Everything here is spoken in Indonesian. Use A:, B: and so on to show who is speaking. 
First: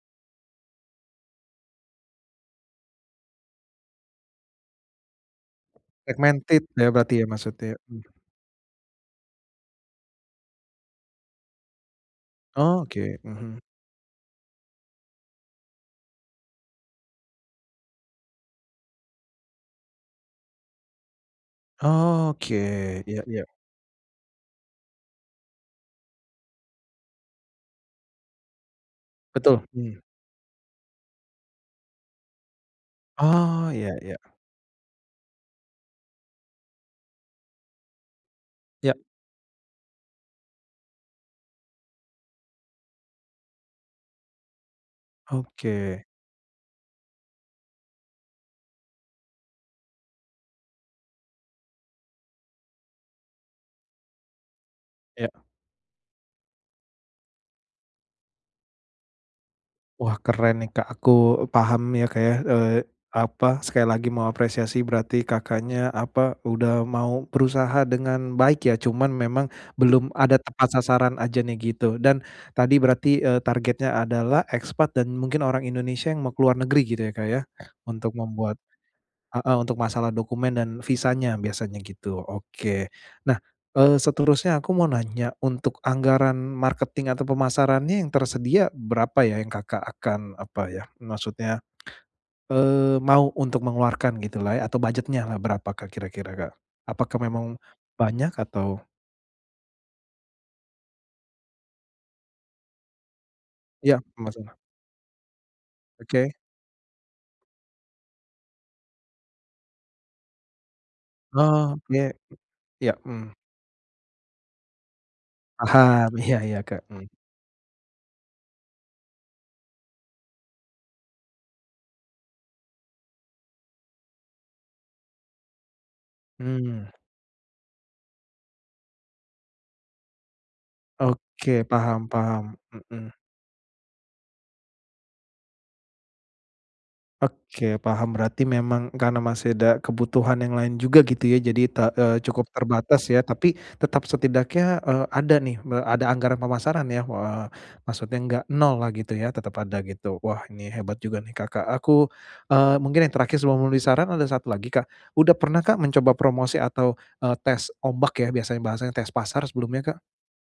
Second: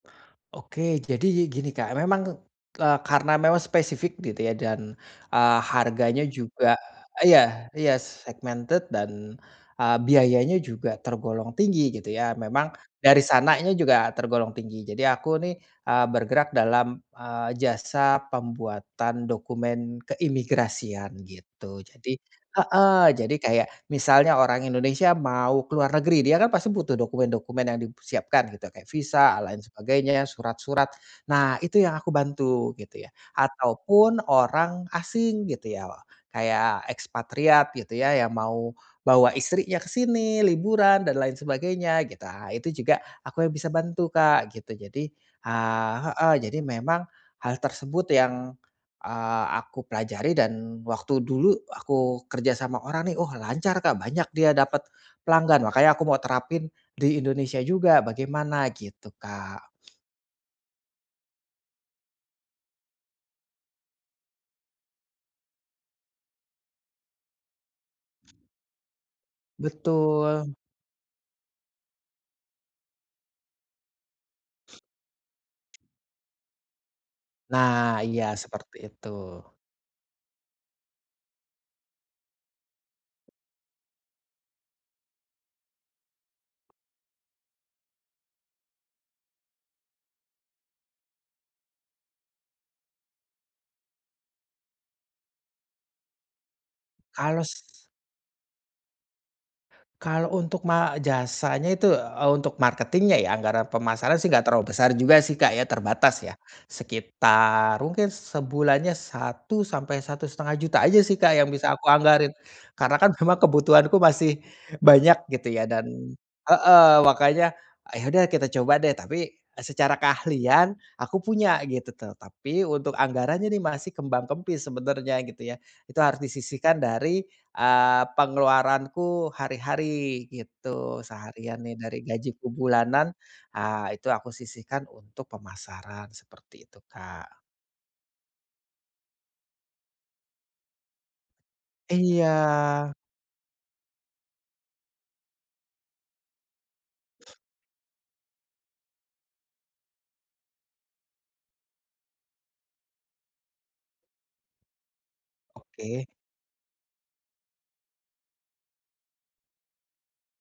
A: Oke jadi yi gini Kak, memang, eee, karena memang spesifik gitu ya, dan, eee, harganya
B: Segmented
A: juga
B: ya, berarti ya
A: iya
B: maksudnya,
A: iya
B: mmm.
A: segmented dan, eee, biayanya juga tergolong tinggi gitu ya, memang
B: Oh oke,
A: dari
B: mhm.
A: sananya juga tergolong tinggi. Jadi aku nih, eee, bergerak dalam, eee, jasa pembuatan dokumen keimigrasian, gitu. Jadi
B: Oh oke,
A: heeh,
B: iya
A: jadi
B: iya.
A: kayak, misalnya orang Indonesia mau ke luar negeri, dia kan pasti butuh dokumen-dokumen yang dipersiapkan gitu, kayak visa, hal
B: Betul,
A: lain
B: mmm.
A: sebagainya, surat-surat, nah itu yang aku bantu, gitu ya.
B: Oh, iya iya.
A: Ataupun orang asing gitu ya, kayak ekspatriat gitu ya, yang mau
B: Iya.
A: bawa istrinya ke sini, liburan dan lain sebagainya, gitu, ah itu juga aku yang bisa bantu Kak, gitu. Jadi, eee
B: Oke.
A: heeh, jadi memang hal tersebut yang, eee, aku pelajari dan waktu dulu aku kerja sama orang nih, oh lancar Kak, banyak dia dapet
B: Iya.
A: pelanggan. Makanya aku mau terapin di Indonesia juga, bagaimana, gitu Kak.
B: Wah, keren nih Kak, aku paham ya Kak ya, eee, apa, sekali lagi mau apresiasi, berarti Kakaknya apa, udah mau berusaha dengan baik ya, cuman memang belum ada
A: Betul.
B: tepat sasaran aja nih, gitu. Dan, tadi berarti, eee, targetnya adalah ekspat dan mungkin orang Indonesia yang mau keluar negeri gitu ya Kak ya,
A: Nah,
B: untuk
A: iya
B: membuat
A: seperti itu.
B: heeh untuk masalah dokumen dan visanya, biasanya gitu, oke. Nah, eee, seterusnya aku mau nanya, untuk anggaran marketing atau pemasarannya yang tersedia berapa ya yang Kakak akan apa ya, maksudnya, eee, mau untuk mengeluarkan gitulah ya, atau budget-nyalah, berapakah kira-kira Kak? Apakah
A: Kalau
B: memang
A: s
B: banyak atau
A: Kalau untuk ma jasanya itu untuk, eee untuk marketing-nya ya, nggak ada
B: Iya,
A: permasalahan sih, nggak
B: pemasaran.
A: terlalu besar juga sih Kak ya, terbatas
B: Oke.
A: ya. Sekitar, mungkin sebulannya Rp1.000.000-Rp1.500.000 aja sih Kak yang bisa
B: Oh,
A: aku
B: biaya
A: anggarin,
B: iya,
A: karena kan
B: mmm.
A: memang kebutuhanku masih banyak gitu ya, dan
B: Paham, iya iya Kak,
A: heeh,
B: mmm.
A: makanya, ah ya udah kita coba deh. Tapi, eee, secara keahlian aku punya gitu tuh, tapi untuk anggarannya nih masih kembang kempis sebenarnya gitu ya. Itu harus disisihkan
B: Mmm.
A: dari, eee, pengeluaranku hari-hari gitu, seharian
B: Oke,
A: nih dari
B: paham
A: gajiku
B: paham,
A: bulanan,
B: mmm.
A: ah itu aku sisihkan untuk pemasaran, seperti itu Kak.
B: Oke, paham, berarti memang karena masih ada kebutuhan yang lain juga gitu ya, jadi te eee, cukup
A: Iya.
B: terbatas ya. Tapi, tetap, setidaknya, eee, ada nih me ada anggaran pemasaran ya, eee, maksudnya nggak nollah gitu ya, tetap ada gitu. Wah, ini hebat juga nih Kakak, aku, eee, mungkin yang terakhir sebelum memberi saran, ada satu lagi Kak. Udah pernah Kak,
A: Oke.
B: mencoba promosi atau, eee, tes ombak ya, biasanya bahasanya tes pasar sebelumnya Kak?